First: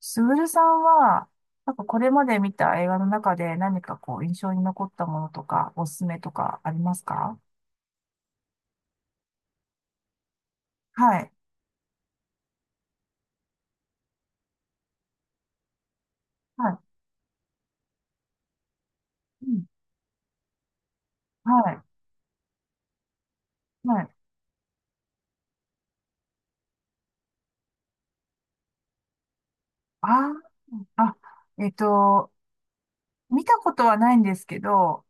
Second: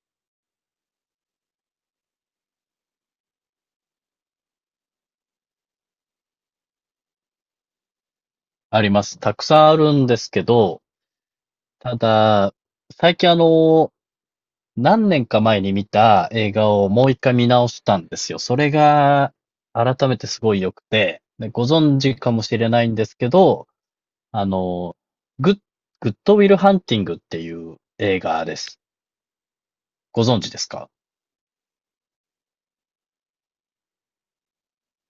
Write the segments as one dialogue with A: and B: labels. A: スグルさんはなんかこれまで見た映画の中で何かこう印象に残ったものとかおすすめとかありますか？
B: あります。たくさんあるんですけど、
A: はい。
B: ただ、最近何年か前に見た映
A: は
B: 画
A: い。
B: をもう一回見直したんですよ。それが、改めてすごい良くて、でご
A: はい。
B: 存知かもしれないんですけど、
A: はい。
B: あの、グッ、グッドウィルハンティングっていう映画です。
A: あ。
B: ご存知ですか？
A: あ。あ。えっと見たことはないんですけど、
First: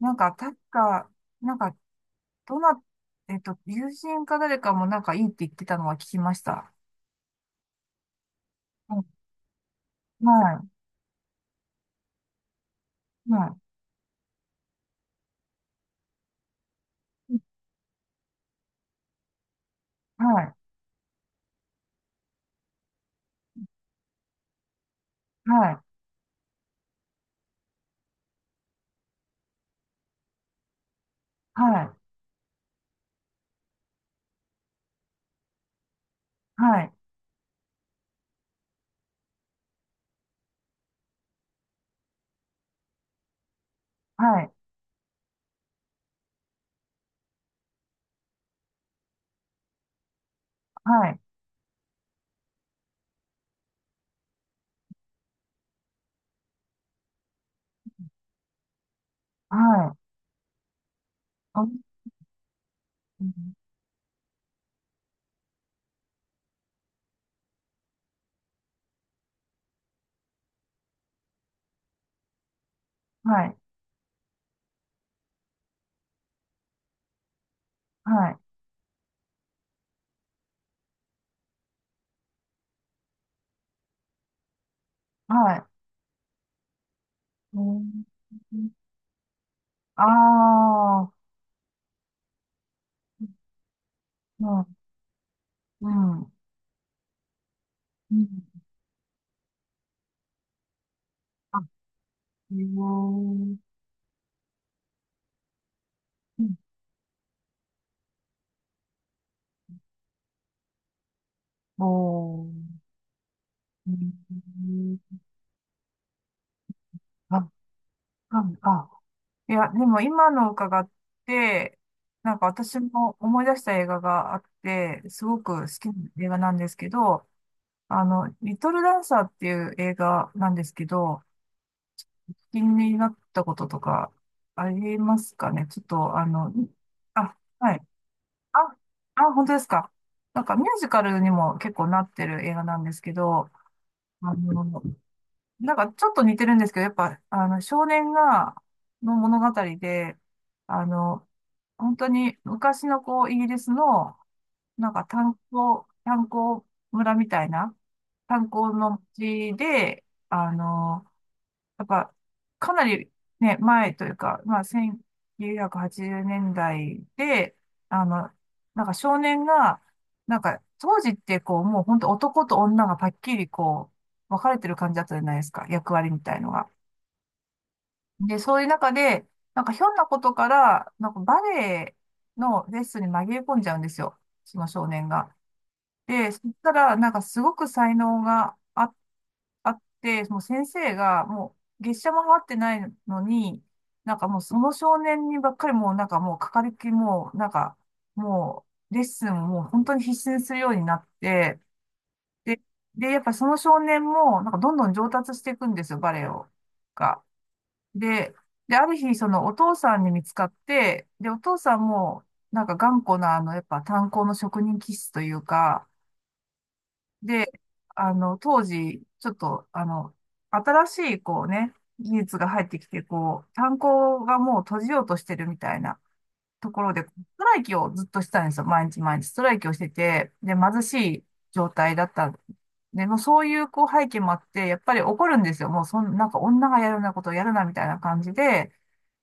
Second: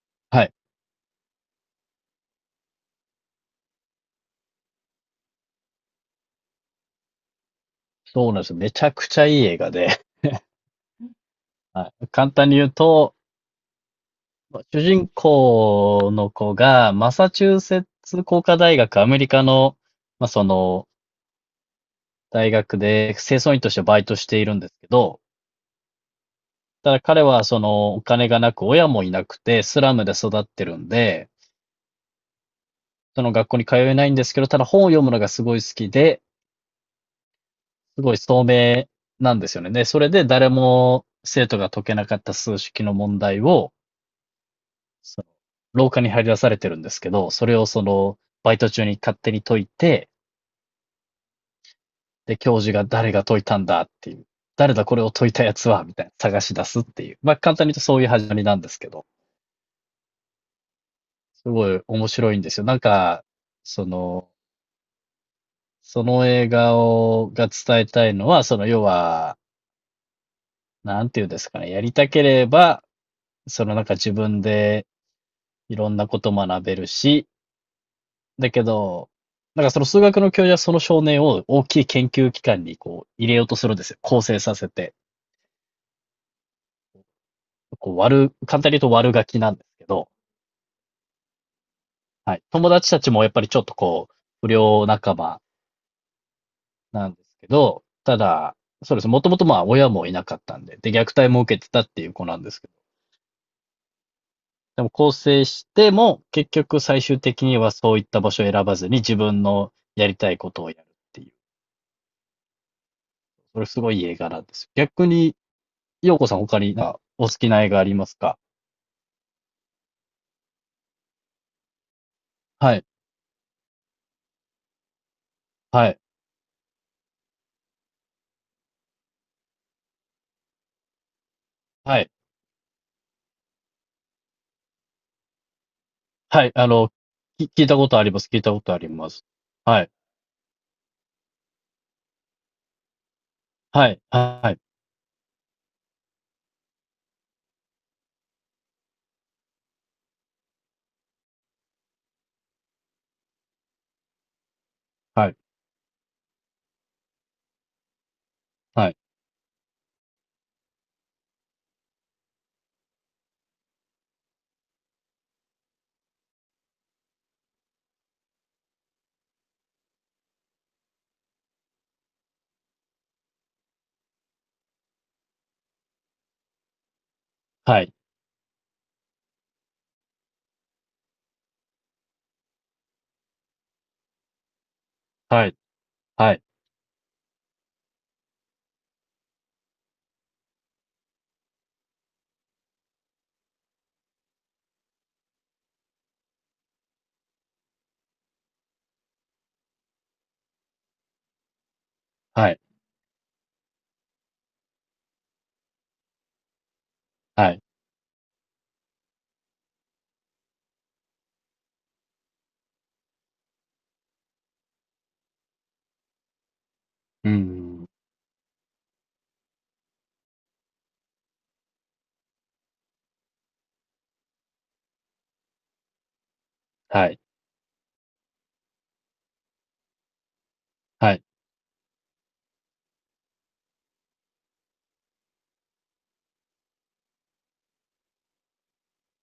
A: なんか
B: はい。
A: 確か、なんか、どな友人か誰かもなんかいいって言ってたのが聞きました。
B: そうなんです。めちゃ
A: は
B: く
A: い。
B: ちゃいい映画で、
A: は
B: はい、簡単に言うと、
A: い。は
B: 主人公の子が、マサ
A: い。
B: チューセッツ工科大学、アメリカの、
A: は
B: まあ、そ
A: い。
B: の、大学で清掃員としてバイトしているんですけど、
A: はい。
B: ただ彼はそのお金がなく、親もいなくて、スラムで育ってるんで、
A: はい。
B: その学校に通えないんですけど、ただ本を読むのがすごい好きで、
A: はい。
B: すごい聡明なんですよね。で、それで誰も生徒が解けなかった数式の問題を、
A: はい。
B: その廊下に張り出されてるんですけど、それをバイト中に勝手に解いて、
A: はい。
B: で、教授が誰が解いたんだっていう、誰だこれを解いたやつは、みたいな探し出すっていう。まあ、簡単に言うとそういう始まりなんですけど、すごい面白いんですよ。なんか、その、その映画が伝えたいのは、要は、なんていうんですかね、やりたければ、
A: はい。
B: なんか自分でいろんなこと学べるし、
A: はい。
B: だけど、なんかその数学の教授はその少年を大きい研究機関にこう入れようとするんですよ。構成させて。
A: はい。う
B: こう
A: ん。
B: 悪、簡単に言うと悪ガキなんですけど、
A: ああ。
B: はい。友達たちもやっぱりちょっと
A: う
B: 不
A: ん、
B: 良仲間
A: うん、
B: なんですけど、
A: う
B: た
A: ん。
B: だ、そうです。もともとまあ親もいなかったんで、で、虐待も受
A: あ、
B: けてたっていう子なんで
A: へえ、
B: すけど、でも更生しても、
A: う
B: 結
A: ん、
B: 局最終的にはそういった場所を選ばずに自分のやりたいことをやるっていう、
A: おー、
B: それす
A: う
B: ごいいい
A: ん、
B: 映画なんですよ。逆に、ようこさん他になんかお好
A: あ、
B: きな映画ありますか？
A: あ、あ、いや、でも今の伺って、なんか
B: は
A: 私
B: い、
A: も思い出した映画があって、すごく好き
B: は
A: な
B: い、
A: 映画なんですけど、リトルダンサーっていう映画なんですけど、
B: はい、
A: 気になったこととかありますかね、ちょっと、
B: はい、あの、
A: あ、
B: き聞い
A: は
B: た
A: い。
B: ことあります。聞いたこと
A: あ、
B: あります。
A: あ、本当です
B: は
A: か。
B: い、
A: なんかミュージカルにも結構なってる映画なんですけど、
B: はい、
A: あ
B: はい、
A: の、なんかちょっと似てるんですけど、やっぱ、少年が、の物語で、あの、本当に昔のこう、イギリスの、なんか
B: は
A: 炭
B: い、
A: 鉱、炭鉱村みたいな、炭鉱
B: は
A: の
B: い、
A: 地で、なんか、かなりね、前というか、まあ、1980年代で、あの、なんか少年が、なんか、当時ってこう、もう本当男と女がパッキリこう、分かれてる感じだったじゃないですか、役割みたいのが。
B: はい、
A: で、そういう中で、なんかひょんなことから、なんかバレエのレッスンに紛れ込んじゃうんですよ、その少年が。
B: はい、
A: で、
B: は
A: そ
B: い。
A: したら、なんかすごく才能があって、もう先生が、もう月謝も払ってないのに、なんかもうその少年にばっかりもうなんかもうかかりっきりもうなんかもうレッスンをもう本当に必死にするようになって、
B: は
A: で、
B: い、
A: で、やっぱその少年もなんかどんどん上達していくんですよ、バレエを。が。
B: はい。
A: で、で、ある日そのお父さんに見つかって、で、お父さんもなんか頑固なあのやっぱ炭鉱の職人気質というか、
B: うー
A: で、
B: ん。
A: 当時、ちょっと、新しい、こうね、技術が入ってきて、こう、炭鉱がもう閉じようとしてるみたいなところで、ス
B: はい、
A: トライキをずっとしてたんですよ。毎日毎日ストライキをしてて、で、貧し
B: はい、
A: い状態だったんで。で、もうそういう、こう、背景もあって、やっぱり怒るんですよ。もう、なんか女がやるようなことをやるな、みたいな感じで、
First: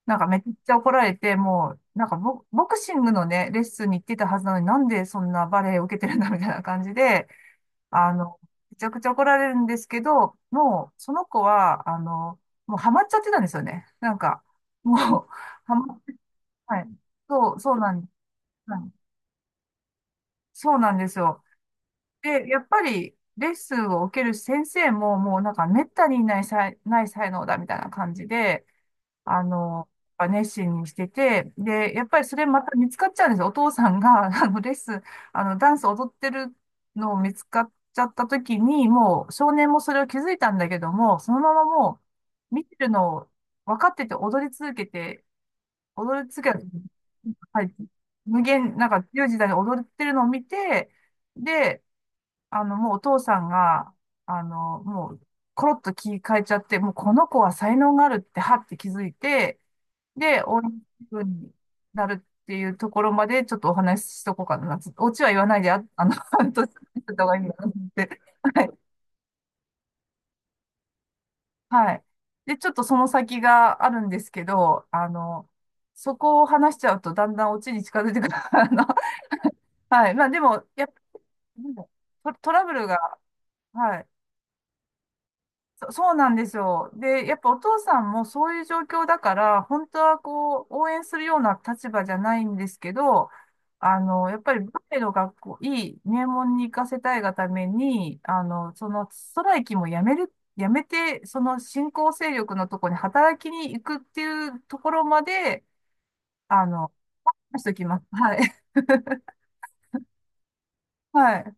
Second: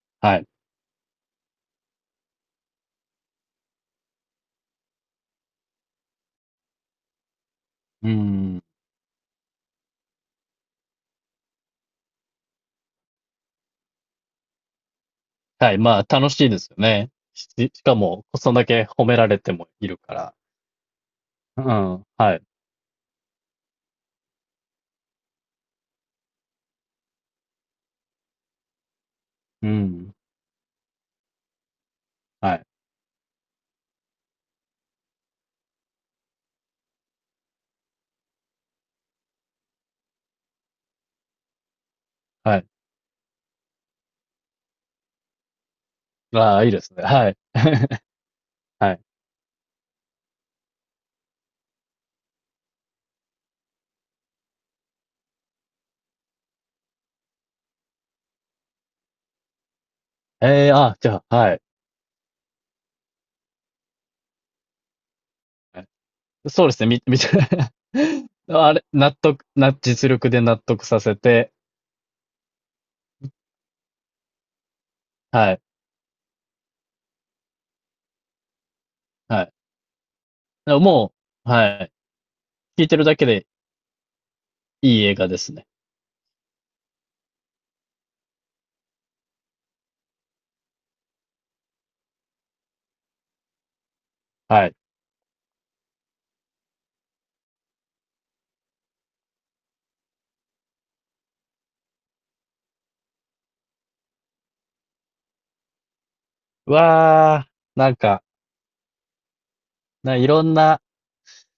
A: なんか
B: は
A: めっ
B: い。
A: ちゃ怒られて、もう、なんかボクシングのね、レッスンに行ってたはずなのに、なんでそんなバレエを受けてるんだ、みたいな感じで、
B: うー
A: あの、
B: ん。
A: めちゃくちゃ怒られるんですけど、もう、その子は、もうハマっちゃってたんですよね。なんか、もう、
B: は
A: ハ
B: い、
A: マ
B: ま
A: っ
B: あ
A: て、
B: 楽しいですよ
A: はい。
B: ね。し
A: そう
B: し
A: な
B: か
A: んです。
B: も、そんだ
A: は
B: け
A: い。
B: 褒められてもいるから。
A: そうなんですよ。
B: うん、はい。
A: で、やっぱり、レッスンを受ける先生も、もうなんか、めったにいない才能だ、みたいな感じで、あ
B: う
A: の、
B: ん。
A: 熱心にしてて、で、やっぱりそれ
B: は
A: ま
B: い、
A: た見つかっちゃうんですよ。お父さんが、レッスン、ダンス踊ってるのを見つかっちゃった時に、もう少年もそれを気づいたんだけども、そのままもう、
B: は
A: 見
B: い。
A: てるのを分かってて踊り続けて、踊り続
B: あ
A: けた、
B: あ、いいですね。はい。
A: はい、無限、なん
B: はい。
A: か強い時代に踊ってるのを見て、で、もうお父さんが、もう、コロッと気変えちゃって、もうこの子は才能があるって、はって気づいて、で、応
B: え
A: 援
B: え、あ、
A: す
B: じ
A: るよ
B: ゃ
A: う
B: あ、は
A: に
B: い。
A: なるっていうところまでちょっとお話ししとこうかな。オチは言わないで、
B: は
A: あ、
B: い。
A: 半
B: そう
A: 年
B: ですね、
A: し
B: み
A: た
B: 見
A: 方
B: て
A: がいいなと思って。はい。
B: あれ、納得な実力で納得させて、
A: はい。で、ちょっとその先があるんですけど、
B: はい、
A: そこを話しちゃうとだんだんオチに近づいてくる。
B: はい。
A: はい。まあでも、
B: でも
A: やっぱ、
B: もう、
A: なんだ
B: は
A: ろ
B: い、
A: う、トラブ
B: 聞
A: ル
B: いてるだ
A: が、
B: けで
A: はい。
B: いい映画ですね。
A: そうなんですよ。で、やっぱお父さんもそういう状況だから、本当はこう、応援するような立場じゃないんですけど、やっぱり
B: はい。
A: バレエの学校、いい名門に行かせたいがために、そのストライキもやめて、その新興勢力のところに働きに行くっていうところまで、あの、
B: わあ、
A: しとき
B: なん
A: ます。
B: か、
A: はい。
B: いろんな
A: はい。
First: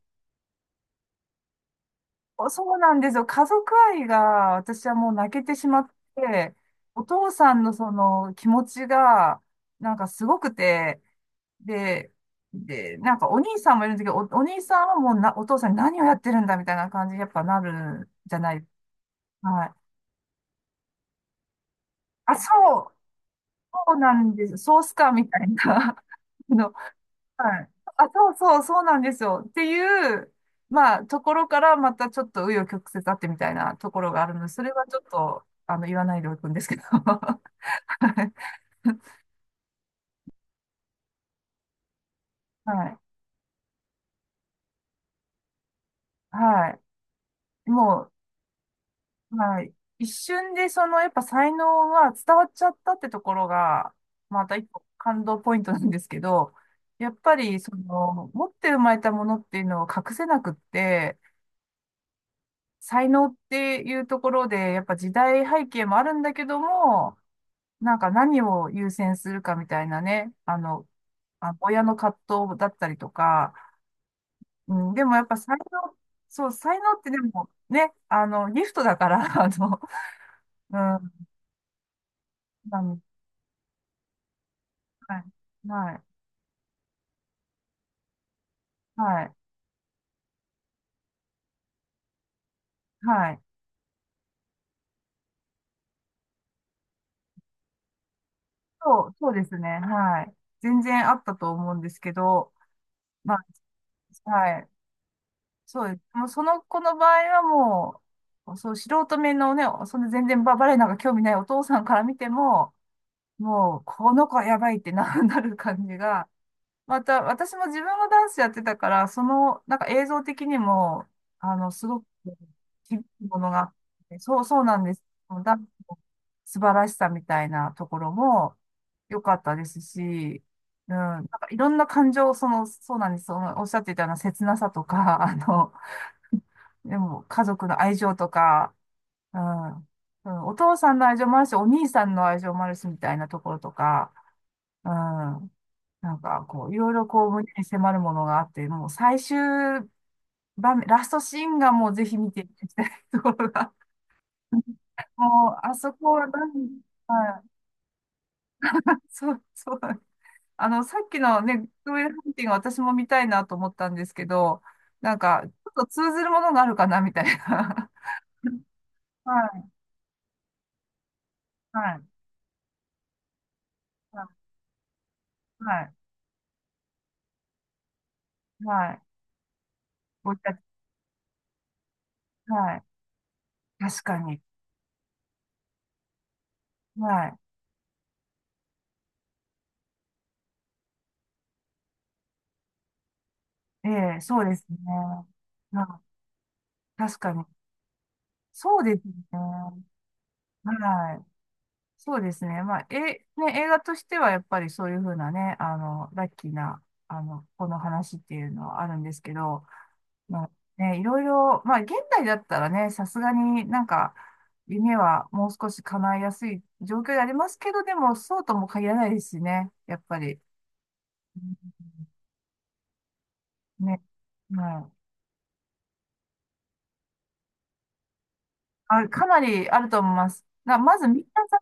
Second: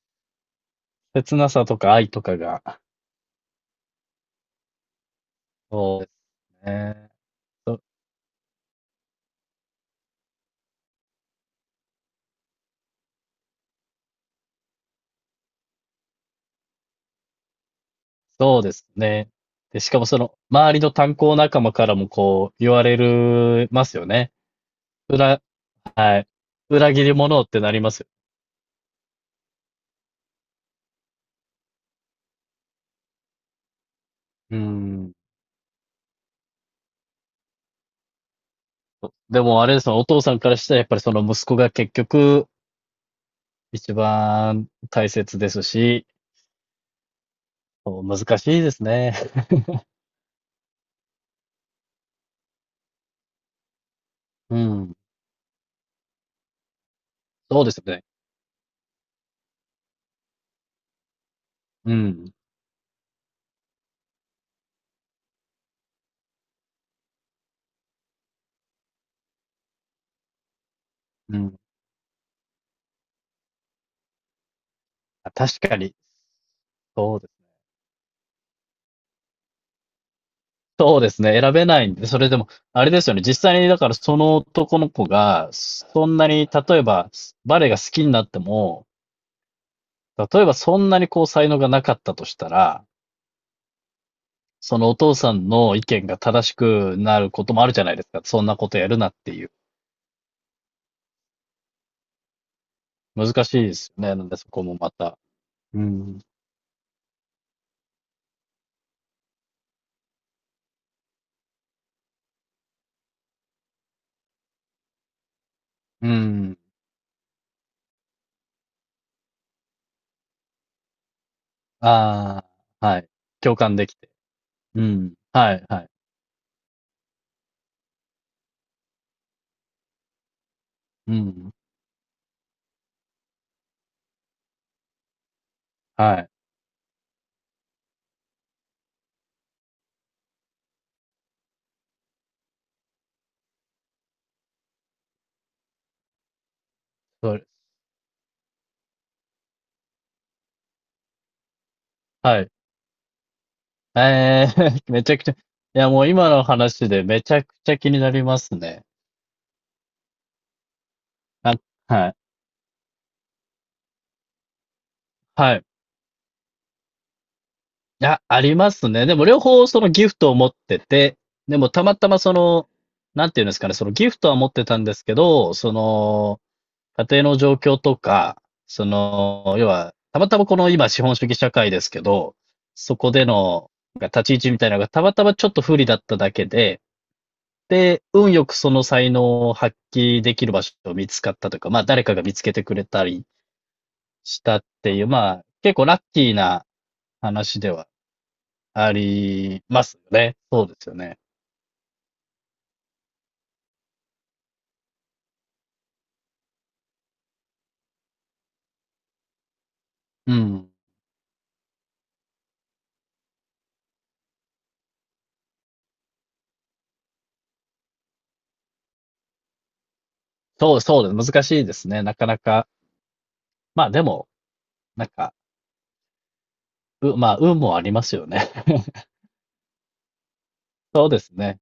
B: 切なさとか愛とか
A: そう
B: が、
A: なんですよ。家族愛が私はもう泣けてしまっ
B: そうで
A: て、
B: す
A: お
B: ね。
A: 父さんの
B: そ
A: その気持ちがなんかすごくて、で、で、なんかお兄さんもいるんですけど、お兄さんはもうお父さんに何をやってるんだみたいな感じにやっぱなるじゃな
B: そう
A: い。
B: ですね。
A: は
B: で、
A: い。
B: しかもその、周りの炭鉱仲間からも
A: あ、
B: こう、言わ
A: う、
B: れるま
A: そ
B: す
A: う
B: よ
A: な
B: ね。
A: んです。ソースかみた
B: 裏、
A: いな、
B: はい。
A: あの、
B: 裏切り者って
A: はい。
B: なりますよ。
A: あ、そうなんですよ。っていう、まあ、ところからまたちょっと紆余曲折あってみたいなところがあるので、
B: う
A: それはちょっ
B: ん。
A: と、言わないでおくんですけど。
B: でもあれですよ、お父さんからしたらやっぱりその息子が結局、
A: はい。
B: 一番大切ですし、
A: はい。
B: そう、
A: も
B: 難しいですね。
A: う、は い。一瞬で、その、やっぱ才能が伝わっちゃったってところが、また
B: う
A: 一個
B: ん。
A: 感動ポイントなんですけど、やっぱり、
B: そうで
A: そ
B: すね。
A: の、持って生まれたものっていうのを隠せなくって、
B: うん。
A: 才能っていうところで、やっぱ時代背景もあるんだけども、なんか何を優先するかみたいなね、
B: う
A: あ、
B: ん。
A: 親の葛藤だったりとか、うん、でもやっ
B: あ
A: ぱ才
B: 確かに、
A: 能、そう、才能って
B: そ
A: で
B: うですね
A: もね、ギフトだから、う
B: そう
A: ん、
B: ですね。選べないんで、それでも、
A: な
B: あれ
A: ん
B: ですよね。実際に、だからその男の子
A: はい、
B: が、
A: はい、
B: そんなに、例えば、バレエが好きになっても、
A: はい、
B: 例えばそんなにこう才能がなかったとしたら、
A: はい。
B: そのお父さんの意見が正しくなることもあるじゃないですか。そんなことやる
A: そ
B: な
A: う、
B: っ
A: そ
B: て
A: うで
B: いう。
A: すね、はい。全然あったと思うんですけど、ま
B: 難しいですよね。なん
A: あ、
B: でそ
A: は
B: こ
A: い、
B: もまた。う
A: そうです。
B: ん。
A: もうその子の場合はもう、そう、素人目のね、その全然バレエなんか興味ないお父さんから見ても、もう、この子はやばいってなる感じ
B: う
A: が、
B: ん。
A: また、私も自分のダンスやってたから、その、なんか映像的にも、すごく、
B: ああ、は
A: 響
B: い。
A: くもの
B: 共
A: があっ
B: 感できて。
A: て、そうな
B: う
A: んです。
B: ん。は
A: ダ
B: い、
A: ン
B: はい。
A: スの素晴らしさみたいなところも良かったですし、うん、
B: う
A: なんか
B: ん。
A: いろんな感情、その、そうなんです。その、おっしゃっていたような切なさとか、
B: はい。
A: でも、家族の愛情とか、うん、うん、お父さんの愛情もあるし、お兄さんの愛情もあるし、みたいなところとか、うん。なんか、こう、いろいろこう、
B: それ、
A: 胸に迫るものがあって、もう最終場面、ラストシーンがもうぜひ見て
B: は
A: い
B: い。
A: ただきたいところが、
B: ええ めち ゃくちゃ、い
A: もう、あ
B: や
A: そ
B: もう
A: こは
B: 今の
A: 何、
B: 話でめち
A: はい、
B: ゃくちゃ気になりますね。
A: そうなんです、さっきの
B: あ、
A: ね、グッドウィ
B: は
A: ル
B: い。
A: ハンティング私も見たいなと思ったんですけど、なんか、ち
B: はい。
A: ょっと通ずるものがあるかな、みたいな。
B: い や、ありますね。でも両
A: は
B: 方
A: い、
B: そのギフトを持ってて、でも
A: は
B: たま
A: い、
B: たまなんていうんですかね、そのギフ
A: は
B: トは持
A: い、
B: ってたんですけど、
A: はい、
B: 家庭の状況とか、
A: はい、
B: 要は、たま
A: ご
B: た
A: 自
B: まこ
A: 宅、
B: の今資本主義社会ですけど、
A: はい、
B: そこでの、
A: 確
B: なん
A: か
B: か立
A: に、
B: ち位置みたいなのがたまたまちょっと不利だっただけで、
A: は
B: で、運よくその才能を発揮できる場所を見つかったというか、まあ誰かが見つけてくれたり
A: い、ええ、
B: し
A: そうで
B: たっ
A: すね。
B: ていう、まあ結構
A: は
B: ラ
A: い。
B: ッキーな
A: 確かに、
B: 話では
A: そう
B: あ
A: です
B: りま
A: ね。
B: すよね。そうですよ
A: は
B: ね。
A: い。そうですね。まあ、え、ね、映画としてはやっぱりそういうふうなね、ラッキーな、この話っていうのはあるんですけど、
B: う
A: まあ、
B: ん。
A: ね、いろいろ、まあ、現代だったらね、さすがになんか、夢はもう少し叶いやすい状況でありますけど、でも、そうとも限らないですしね、やっぱり。
B: そうそうです。難しいですね。なかなか。まあ
A: ね。
B: でも、
A: はい。
B: なんか、まあ運もありますよね。
A: あ、かなりあると思います。まず、
B: そうで
A: 満
B: す
A: たさ
B: ね。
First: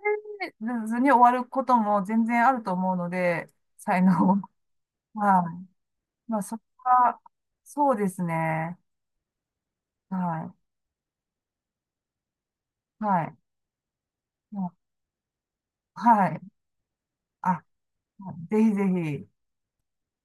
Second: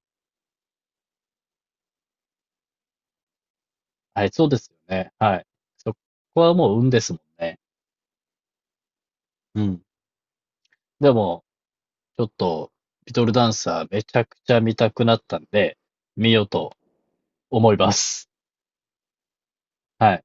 A: れずに終わることも全然あると思うので、才能。
B: はい、そ うですよね。は
A: は
B: い。
A: い。
B: そ
A: ま
B: こ
A: あ、
B: は
A: そこ
B: もう運ですも
A: が、
B: んね。
A: そうですね。
B: うん。
A: は
B: でも、ちょっと、
A: い。
B: リ
A: は
B: トル
A: い。
B: ダンサーめちゃくちゃ
A: まあ、
B: 見たくなったんで、
A: は
B: 見
A: い。
B: ようと
A: あ、
B: 思います。
A: ぜひぜひ。
B: はい。